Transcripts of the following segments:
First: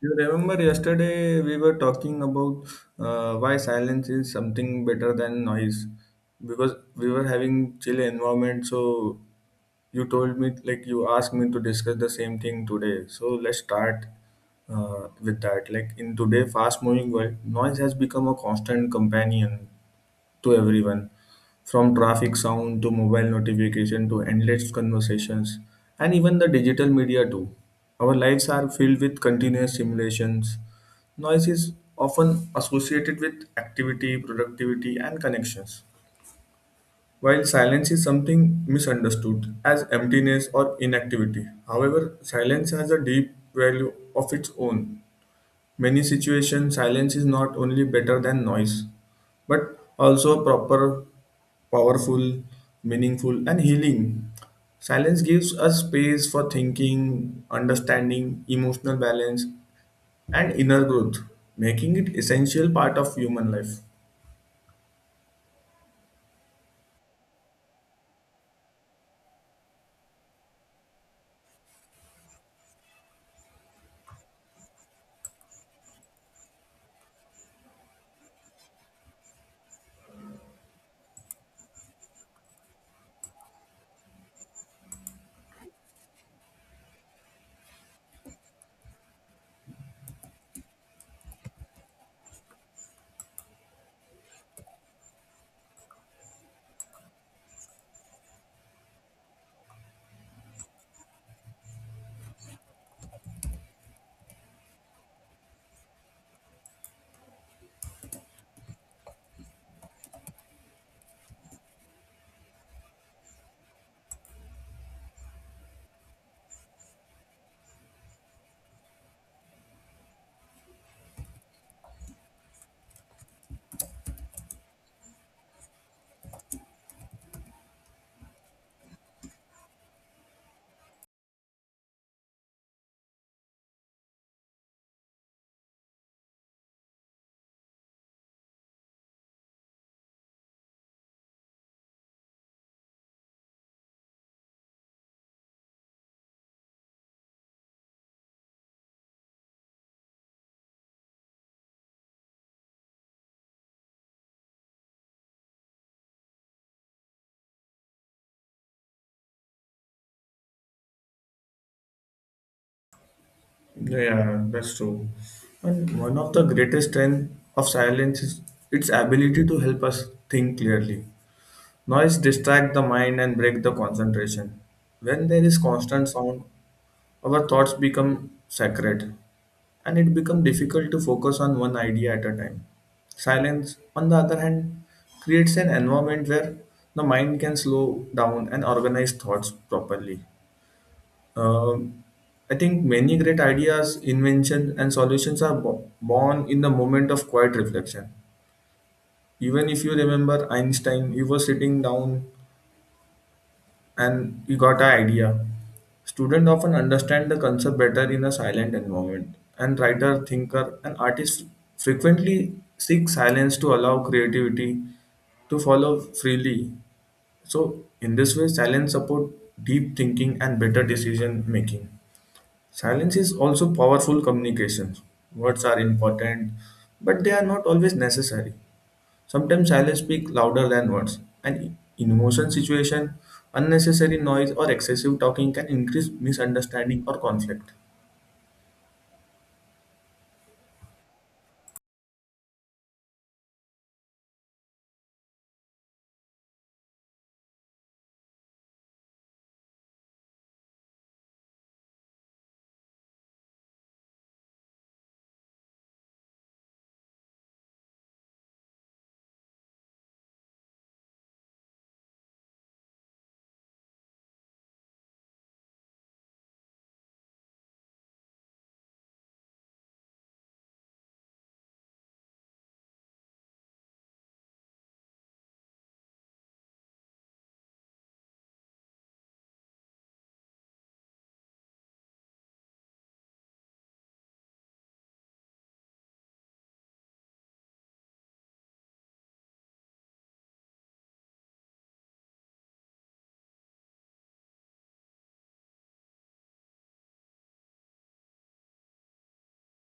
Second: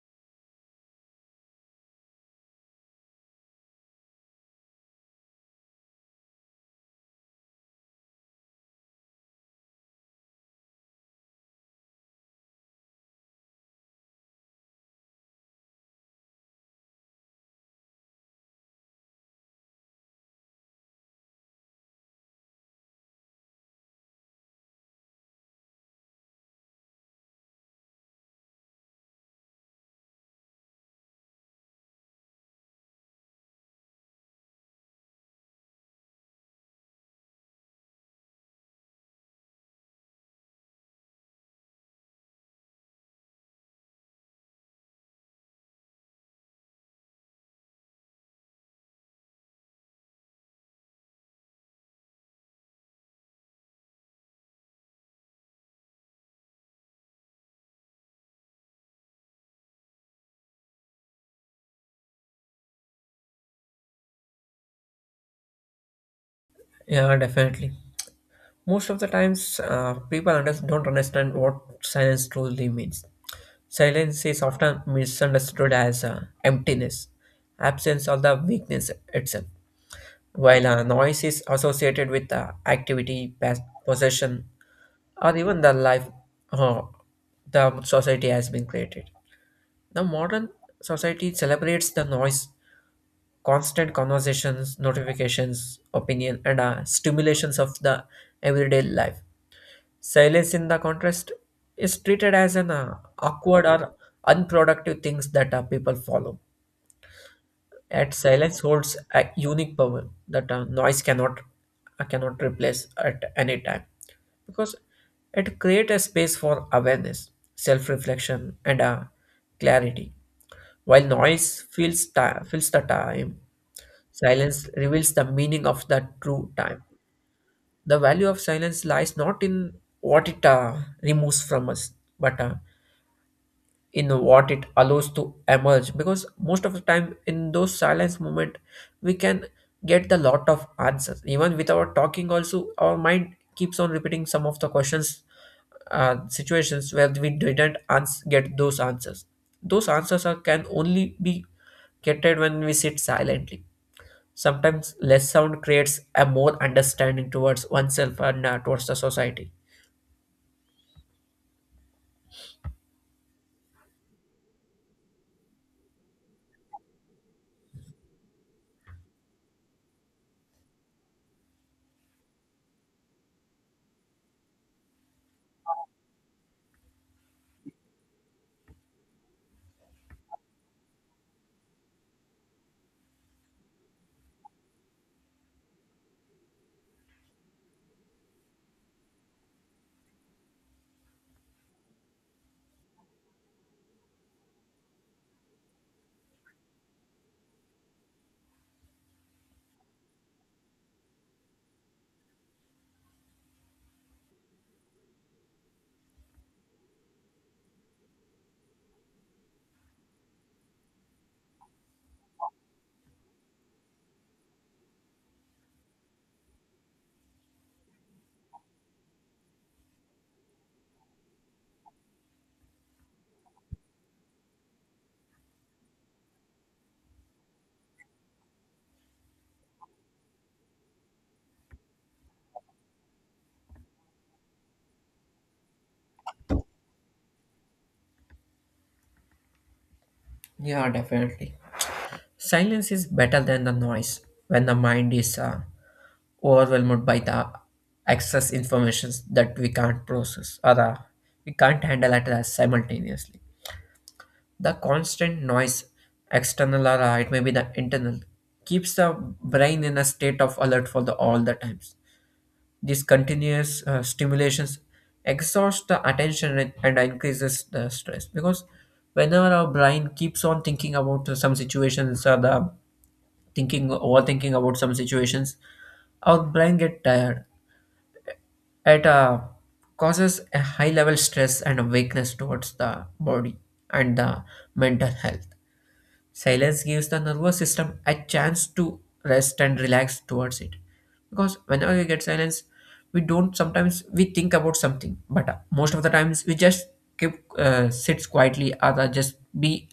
You remember yesterday we were talking about why silence is something better than noise because we were having chill environment. So you told me like you asked me to discuss the same thing today. So let's start with that. Like in today fast moving world, noise has become a constant companion to everyone, from traffic sound to mobile notification to endless conversations, and even the digital media too. Our lives are filled with continuous simulations. Noise is often associated with activity, productivity, and connections. While silence is something misunderstood as emptiness or inactivity, however, silence has a deep value of its own. Many situations, silence is not only better than noise, but also proper, powerful, meaningful, and healing. Silence gives us space for thinking, understanding, emotional balance, and inner growth, making it essential part of human life. Yeah, definitely. Most of the times, don't understand what silence truly means. Silence is often misunderstood as emptiness, absence, or the weakness itself, while noise is associated with activity, possession, or even the life uh, the society has been created. The modern society celebrates the noise, constant conversations, notifications, opinion, and stimulations of the everyday life. Silence, in the contrast, is treated as an awkward or unproductive things that people follow. At silence holds a unique power that noise cannot replace at any time, because it creates a space for awareness, self-reflection, and clarity. While noise fills the time, silence reveals the meaning of the true time. The value of silence lies not in what it removes from us, but in what it allows to emerge. Because most of the time, in those silence moment, we can get the lot of answers. Even without talking, also our mind keeps on repeating some of the questions, situations where we didn't ans- get those answers. Those answers are, can only be get when we sit silently. Sometimes less sound creates a more understanding towards oneself and towards the society. Yeah, that's true. And one of the greatest strength of silence is its ability to help us think clearly. Noise distracts the mind and breaks the concentration. When there is constant sound, our thoughts become sacred and it becomes difficult to focus on one idea at a time. Silence, on the other hand, creates an environment where the mind can slow down and organize thoughts properly. Um, I think many great ideas, inventions, and solutions are born in the moment of quiet reflection. Even if you remember Einstein, he was sitting down and you got an idea. Students often understand the concept better in a silent environment, and writer, thinker, and artist frequently seek silence to allow creativity to follow freely. So, in this way, silence support deep thinking and better decision making. Silence is also powerful communication. Words are important, but they are not always necessary. Sometimes silence speaks louder than words, and in emotion situation, unnecessary noise or excessive talking can increase misunderstanding or conflict. Yeah, definitely. Silence is better than the noise when the mind is overwhelmed by the excess information that we can't process or we can't handle at simultaneously. The constant noise, external or it may be the internal, keeps the brain in a state of alert for the all the times. These continuous stimulations exhaust the attention and increases the stress, because whenever our brain keeps on thinking about some situations or the thinking overthinking about some situations, our brain get tired. It causes a high level stress and a weakness towards the body and the mental health. Silence gives the nervous system a chance to rest and relax towards it. Because whenever we get silence, we don't sometimes we think about something, but most of the times we just keep sits quietly or just be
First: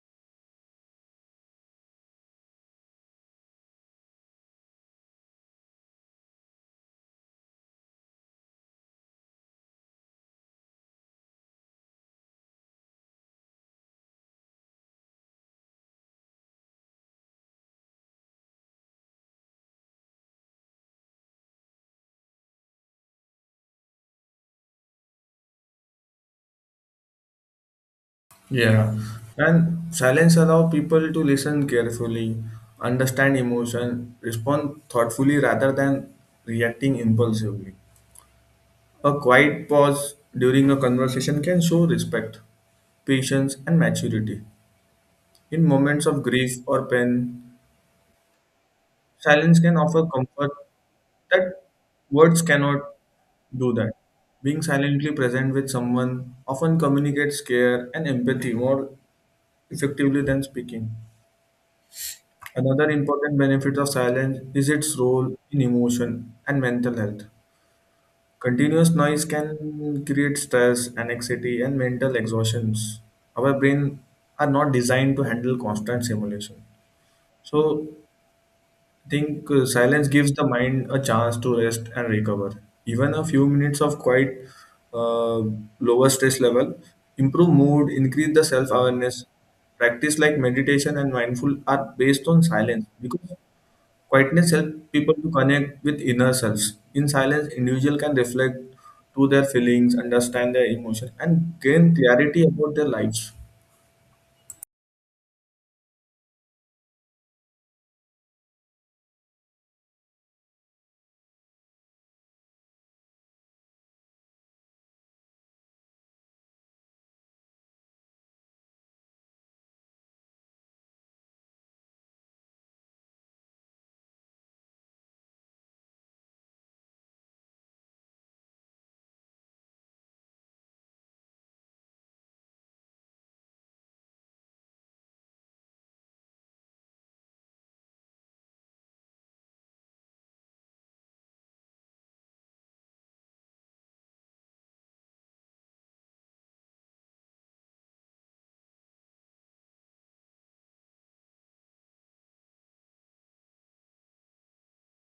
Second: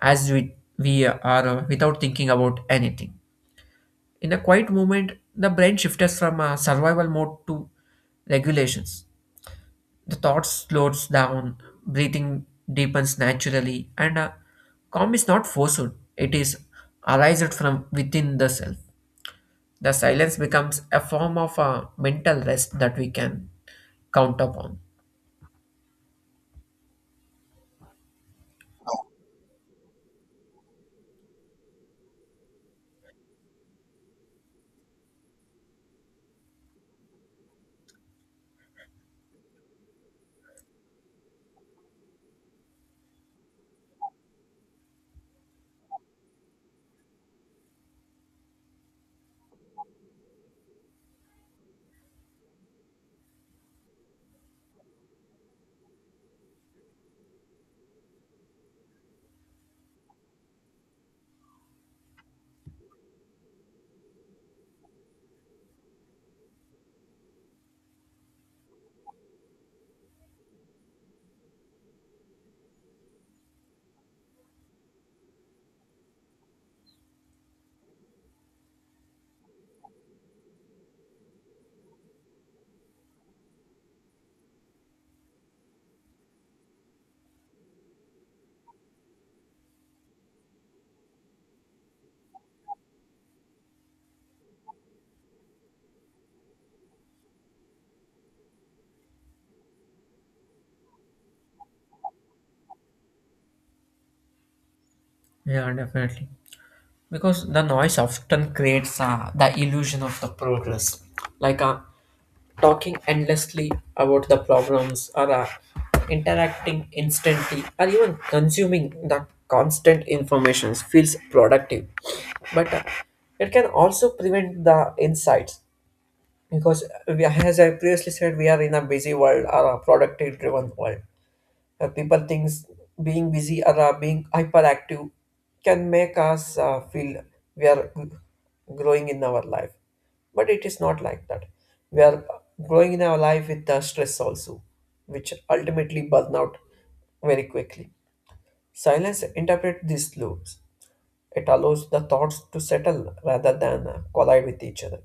as we are without thinking about anything. In a quiet moment, the brain shifts from a survival mode to regulations. The thought slows down, breathing deepens naturally, and calm is not forced, it is arised from within the self. The silence becomes a form of mental rest that we can count upon. Yeah. And silence allows people to listen carefully, understand emotion, respond thoughtfully rather than reacting impulsively. A quiet pause during a conversation can show respect, patience, and maturity. In moments of grief or pain, silence can offer comfort that words cannot do that. Being silently present with someone often communicates care and empathy more effectively than speaking. Another important benefit of silence is its role in emotion and mental health. Continuous noise can create stress, anxiety, and mental exhaustions. Our brain are not designed to handle constant stimulation. So think silence gives the mind a chance to rest and recover. Even a few minutes of quiet, uh, lower stress level, improve mood, increase the self awareness. Practice like meditation and mindful are based on silence because quietness helps people to connect with inner selves. In silence, individual can reflect to their feelings, understand their emotions, and gain clarity about their lives. Yeah, definitely. Because the noise often creates the illusion of the progress, like talking endlessly about the problems or interacting instantly or even consuming the constant information feels productive, but it can also prevent the insights, because we, as I previously said, we are in a busy world or a productive driven world. People thinks being busy or being hyperactive can make us feel we are growing in our life, but it is not like that. We are growing in our life with the stress also, which ultimately burn out very quickly. Silence interpret these loops. It allows the thoughts to settle rather than collide with each other.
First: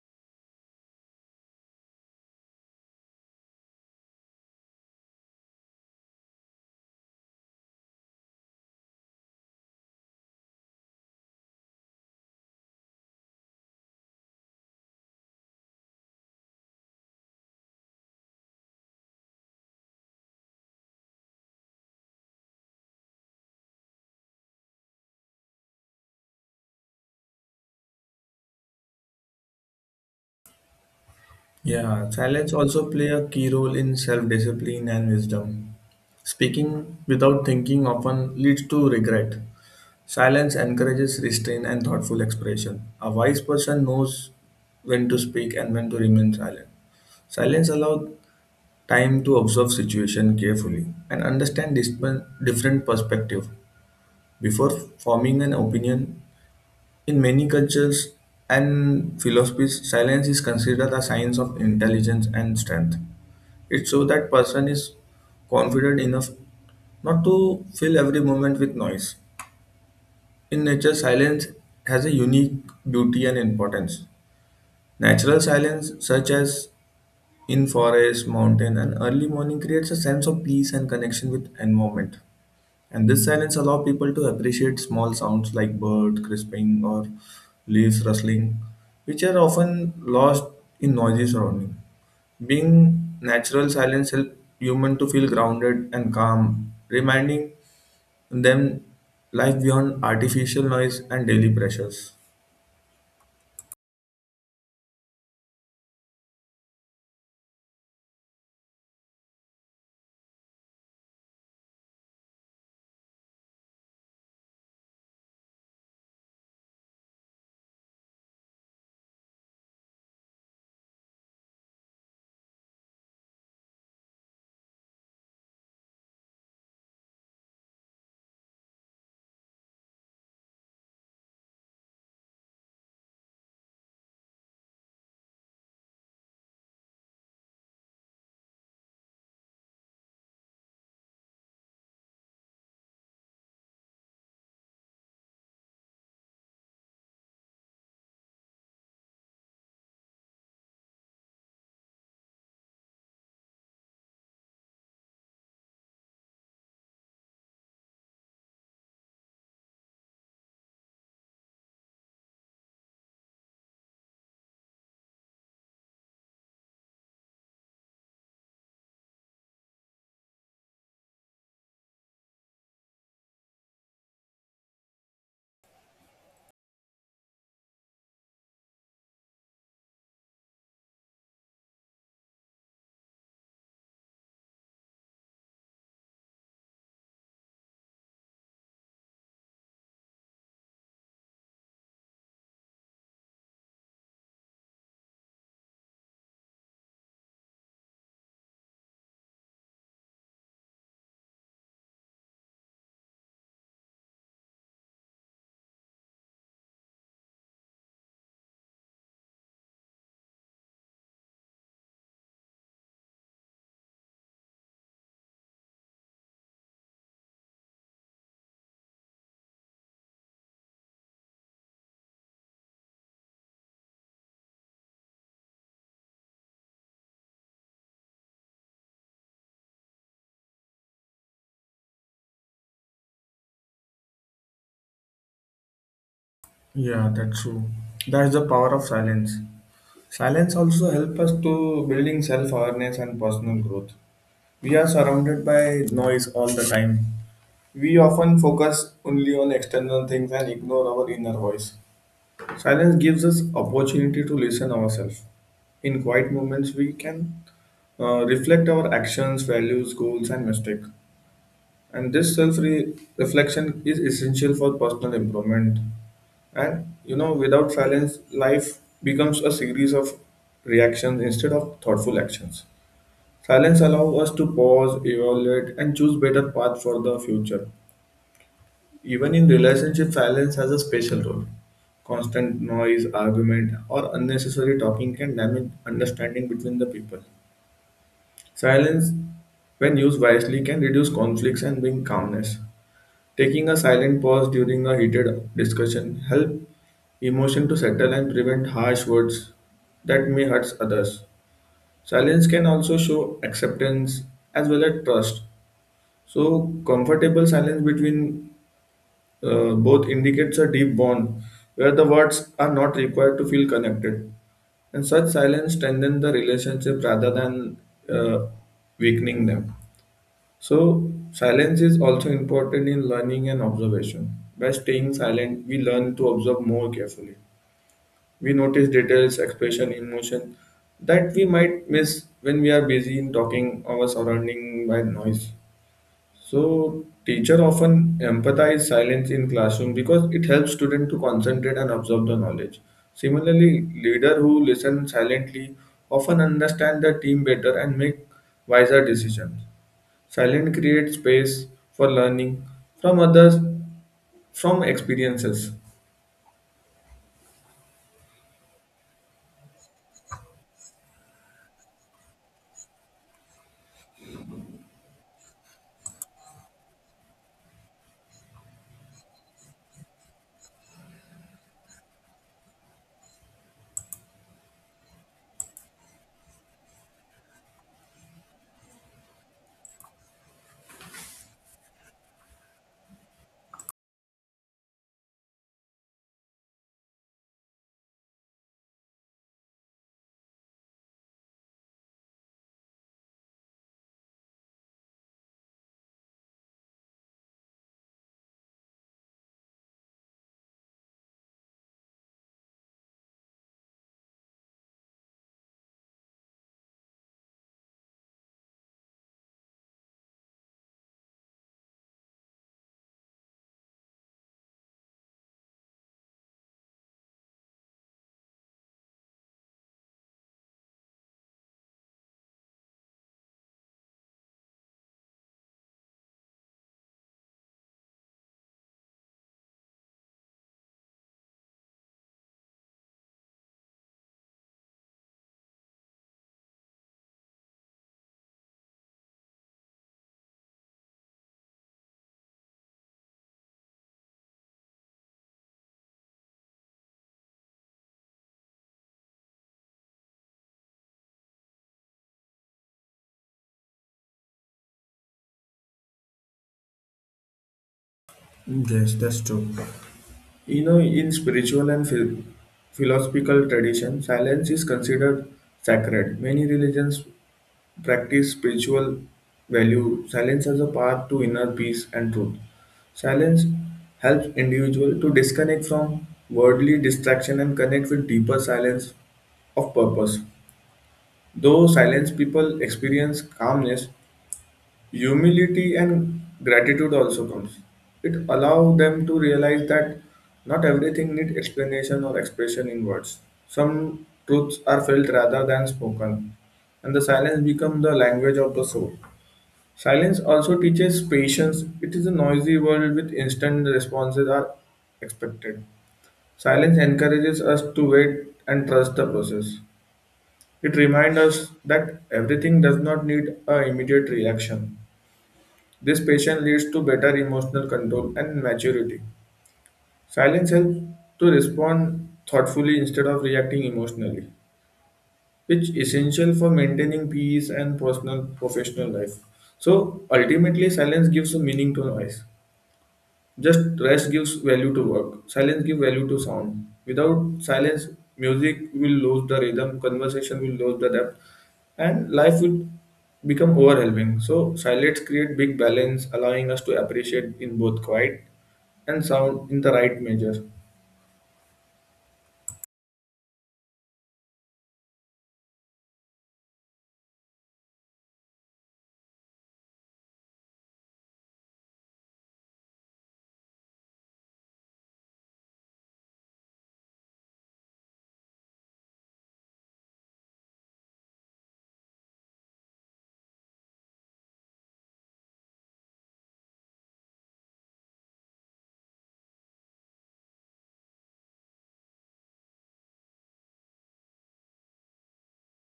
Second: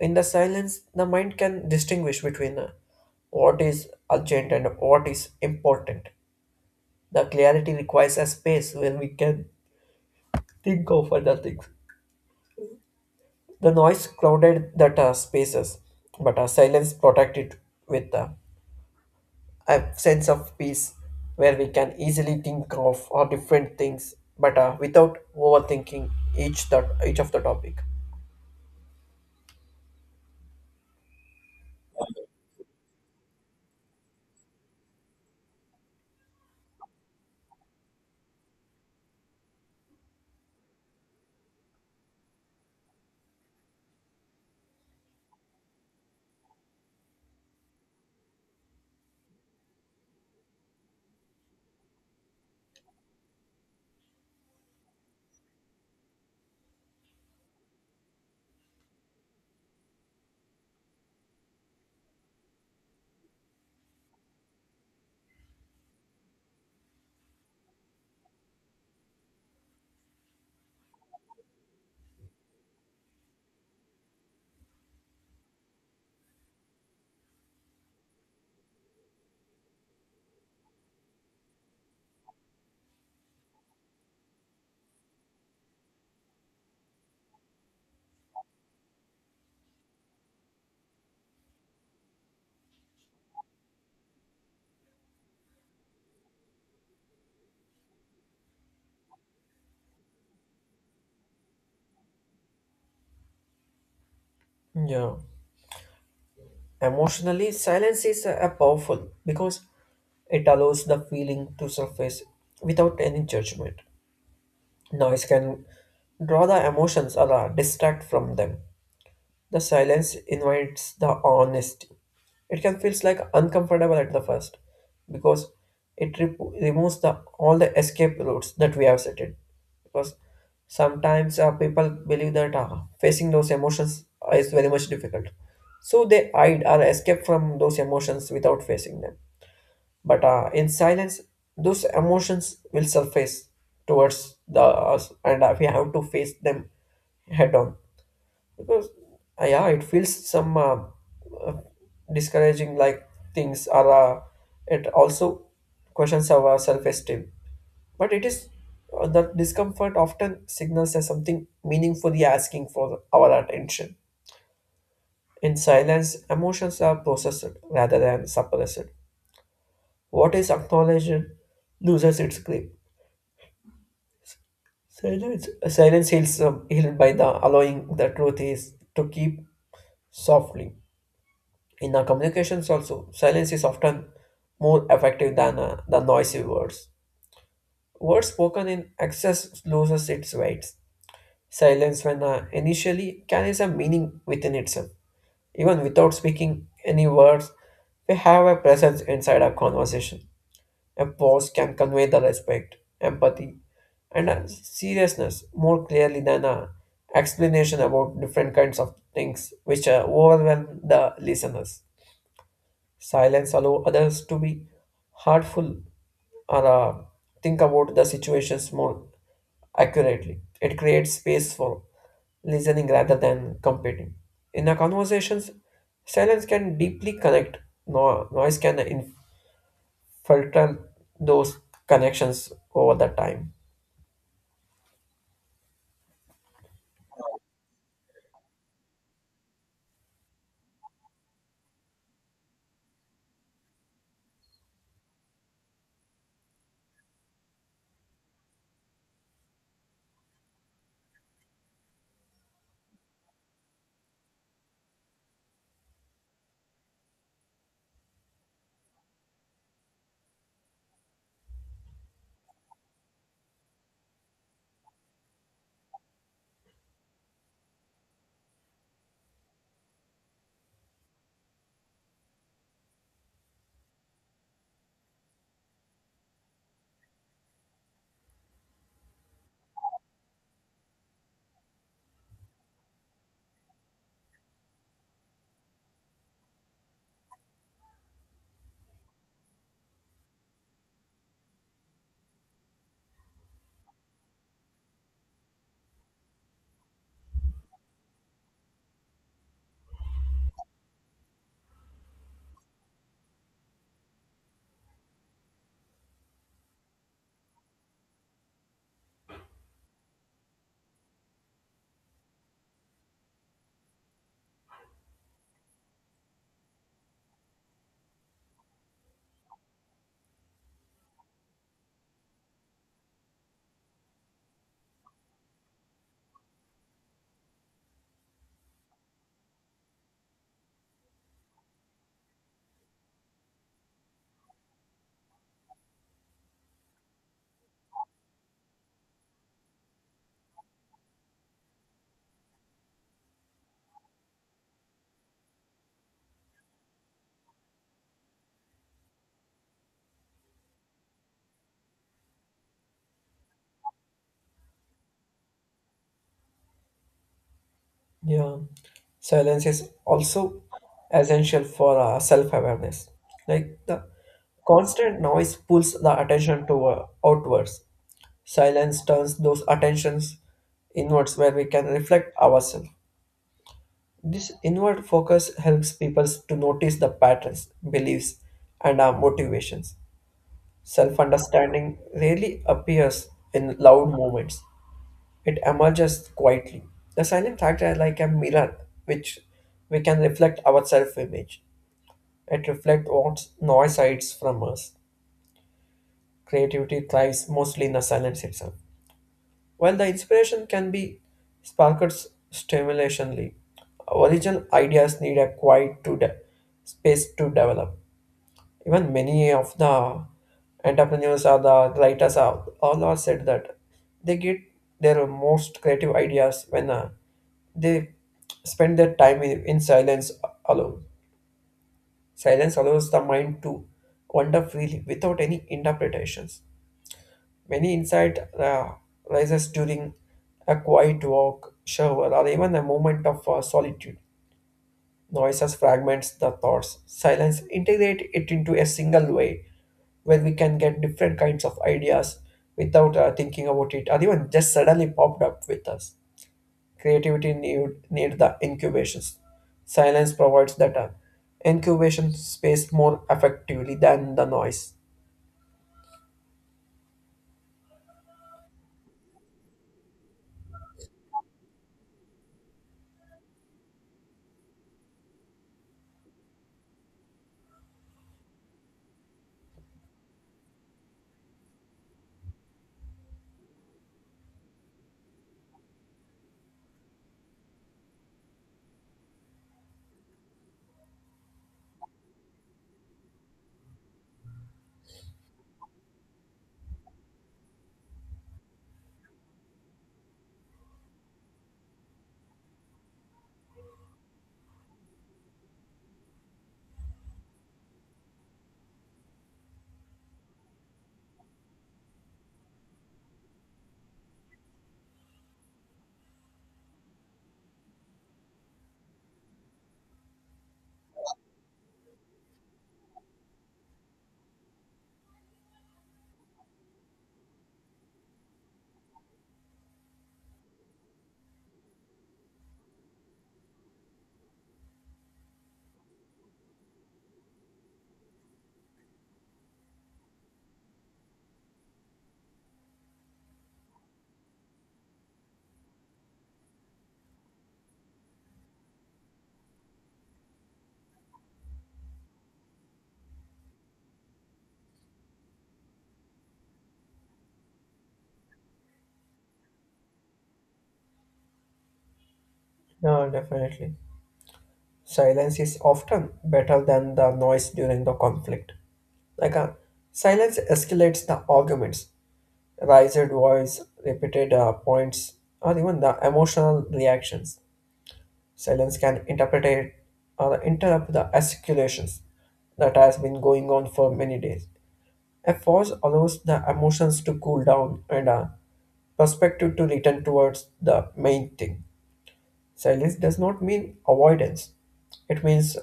In the silence, the mind can distinguish between what is urgent and what is important. The clarity requires a space where we can think of other things. The noise crowded that spaces, but our silence protected with a sense of peace, where we can easily think of our different things, but without overthinking each of the topic. Yeah, silence also play a key role in self-discipline and wisdom. Speaking without thinking often leads to regret. Silence encourages restraint and thoughtful expression. A wise person knows when to speak and when to remain silent. Silence allows time to observe situation carefully and understand different perspective before forming an opinion in many cultures and philosophies, silence is considered a sign of intelligence and strength. It shows that person is confident enough not to fill every moment with noise. In nature, silence has a unique beauty and importance. Natural silence, such as in forest, mountain, and early morning, creates a sense of peace and connection with environment. And this silence allows people to appreciate small sounds like birds crisping or leaves rustling, which are often lost in noisy surrounding. Being natural silence helps human to feel grounded and calm, reminding them life beyond artificial noise and daily pressures. Yeah. Emotionally, silence is powerful because it allows the feeling to surface without any judgment. Noise can draw the emotions or distract from them. The silence invites the honesty. It can feel like uncomfortable at the first, because removes the all the escape routes that we have set it. Because sometimes people believe that facing those emotions is very much difficult, so they hide or escape from those emotions without facing them. But in silence, those emotions will surface towards the us, and we have to face them head on, because yeah, it feels some uh, discouraging, like things are it also questions our self-esteem, but it is the discomfort often signals as something meaningfully asking for our attention. In silence, emotions are processed rather than suppressed. What is acknowledged loses its grip. silence Silence heals, healed by the allowing the truth is to keep softly. In our communications also, silence is often more effective than the noisy words. Words spoken in excess loses its weight. Silence, when initially, carries a meaning within itself. Even without speaking any words, we have a presence inside our conversation. A pause can convey the respect, empathy, and seriousness more clearly than a explanation about different kinds of things which overwhelm the listeners. Silence allow others to be heartful or think about the situations more accurately. It creates space for listening rather than competing. In a conversations, silence can deeply connect. No, noise can infiltrate those connections over the time. Yeah, that's true. That's the power of silence. Silence also helps us to building self-awareness and personal growth. We are surrounded by noise all the time. We often focus only on external things and ignore our inner voice. Silence gives us opportunity to listen ourselves. In quiet moments, we can reflect our actions, values, goals, and mistakes. And this self-reflection is essential for personal improvement. And you know, without silence, life becomes a series of reactions instead of thoughtful actions. Silence allows us to pause, evaluate, and choose better path for the future. Even in relationship, silence has a special role. Constant noise, argument, or unnecessary talking can damage understanding between the people. Silence, when used wisely, can reduce conflicts and bring calmness. Taking a silent pause during a heated discussion help emotion to settle and prevent harsh words that may hurt others. Silence can also show acceptance as well as trust. So, comfortable silence between both indicates a deep bond where the words are not required to feel connected. And such silence strengthens the relationship rather than uh, weakening them. So, silence is also important in learning and observation. By staying silent, we learn to observe more carefully. We notice details, expression, emotion that we might miss when we are busy in talking our surrounding by noise. So teacher often empathize silence in classroom because it helps student to concentrate and absorb the knowledge. Similarly, leader who listen silently often understand the team better and make wiser decisions. Silence creates space for learning from others from experiences. Yeah, silence is also essential for self-awareness. Like the constant noise pulls the attention to outwards. Silence turns those attentions inwards, where we can reflect ourselves. This inward focus helps people to notice the patterns, beliefs, and our motivations. Self understanding rarely appears in loud moments, it emerges quietly. The silent factor is like a mirror which we can reflect our self image. It reflects what noise hides from us. Creativity thrives mostly in the silence itself. While the inspiration can be sparked stimulationally, original ideas need a quiet to space to develop. Even many of the entrepreneurs or the writers are all are said that they get their most creative ideas when they spend their time in silence alone. Silence allows the mind to wander freely without any interpretations. Many insight rises during a quiet walk, shower, or even a moment of solitude. Noises fragments the thoughts. Silence integrate it into a single way where we can get different kinds of ideas without thinking about it, or even just suddenly popped up with us. Creativity need the incubations. Silence provides that incubation space more effectively than the noise. Yes, that's true. You know, in spiritual and philosophical tradition, silence is considered sacred. Many religions practice spiritual value. Silence as a path to inner peace and truth. Silence helps individual to disconnect from worldly distraction and connect with deeper silence of purpose. Though silence people experience calmness, humility and gratitude also comes. It allows them to realize that not everything needs explanation or expression in words. Some truths are felt rather than spoken, and the silence becomes the language of the soul. Silence also teaches patience. It is a noisy world with instant responses are expected. Silence encourages us to wait and trust the process. It reminds us that everything does not need an immediate reaction. This patience leads to better emotional control and maturity. Silence helps to respond thoughtfully instead of reacting emotionally, which is essential for maintaining peace and personal professional life. So ultimately silence gives a meaning to noise. Just rest gives value to work. Silence gives value to sound. Without silence, music will lose the rhythm, conversation will lose the depth, and life will become overwhelming. So silence create big balance, allowing us to appreciate in both quiet and sound in the right measure. No, definitely. Silence is often better than the noise during the conflict. Like a silence escalates the arguments, raised voice, repeated points, or even the emotional reactions. Silence can interpret it or interrupt the escalations that has been going on for many days. A pause allows the emotions to cool down and a perspective to return towards the main thing. Silence does not mean avoidance. It means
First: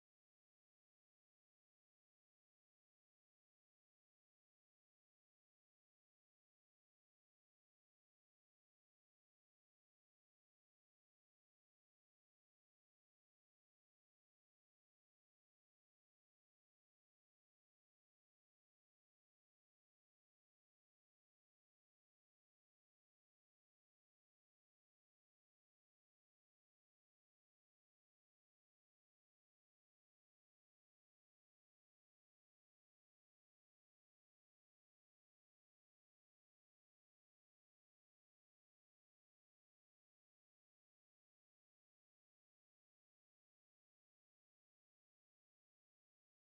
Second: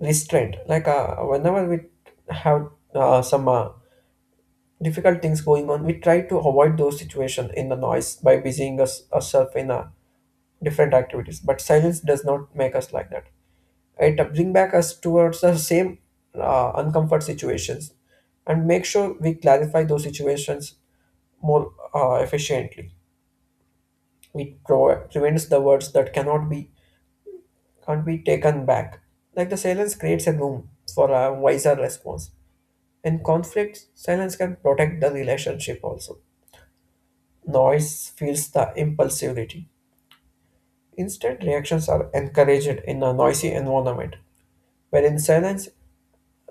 restraint. Like whenever we have some difficult things going on, we try to avoid those situations in the noise by busying us ourselves in different activities. But silence does not make us like that. It bring back us towards the same uncomfort situations, and make sure we clarify those situations more efficiently. Prevents the words that cannot be can't be taken back. Like the silence creates a room for a wiser response. In conflict, silence can protect the relationship also. Noise feels the impulsivity. Instead, reactions are encouraged in a noisy environment, wherein silence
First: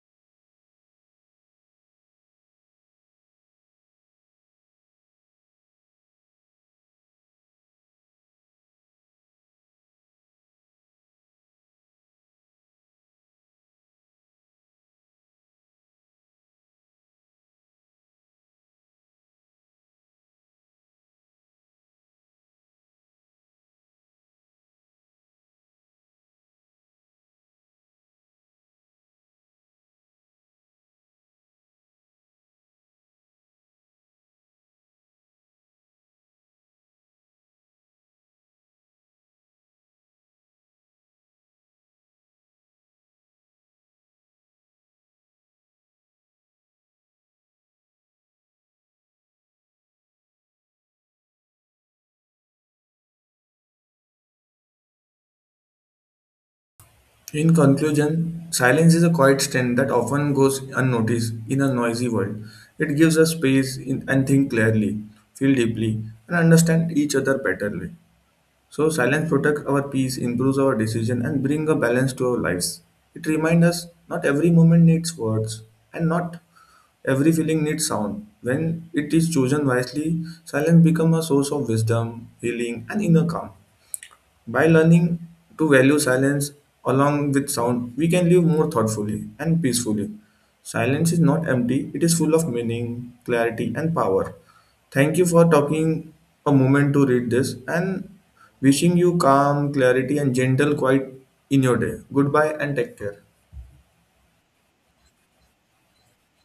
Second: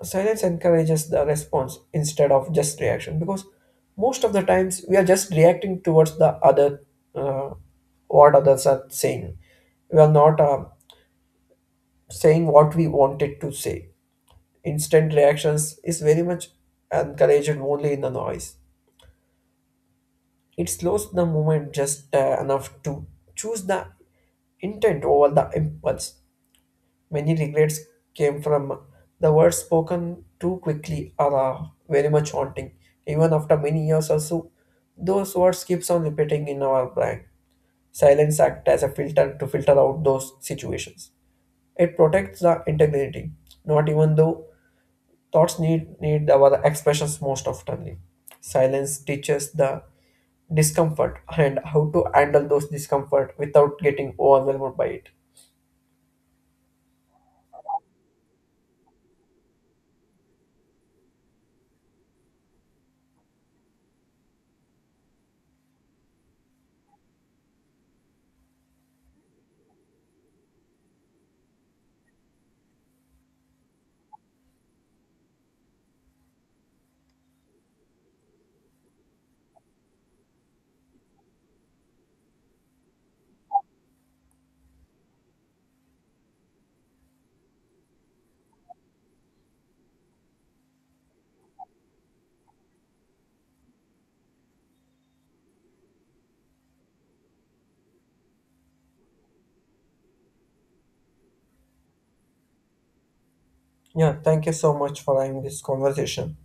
silence encourages the response instead of just reaction. Because most of the times we are just reacting towards the other, uh, what others are saying. We are not saying what we wanted to say. Instant reactions is very much encouraged only in the noise. It slows the movement just enough to choose the intent over the impulse. Many regrets came from the words spoken too quickly or are very much haunting. Even after many years or so, those words keeps on repeating in our brain. Silence acts as a filter to filter out those situations. It protects the integrity. Not even though thoughts need our expressions most oftenly. Silence teaches the discomfort and how to handle those discomfort without getting overwhelmed by it. In conclusion, silence is a quiet strength that often goes unnoticed in a noisy world. It gives us space in, and think clearly, feel deeply, and understand each other betterly. So silence protects our peace, improves our decision, and bring a balance to our lives. It reminds us not every moment needs words, and not every feeling needs sound. When it is chosen wisely, silence becomes a source of wisdom, healing, and inner calm. By learning to value silence along with sound, we can live more thoughtfully and peacefully. Silence is not empty, it is full of meaning, clarity, and power. Thank you for talking a moment to read this and wishing you calm, clarity, and gentle quiet in your day. Goodbye and take care. Yeah, thank you so much for having this conversation.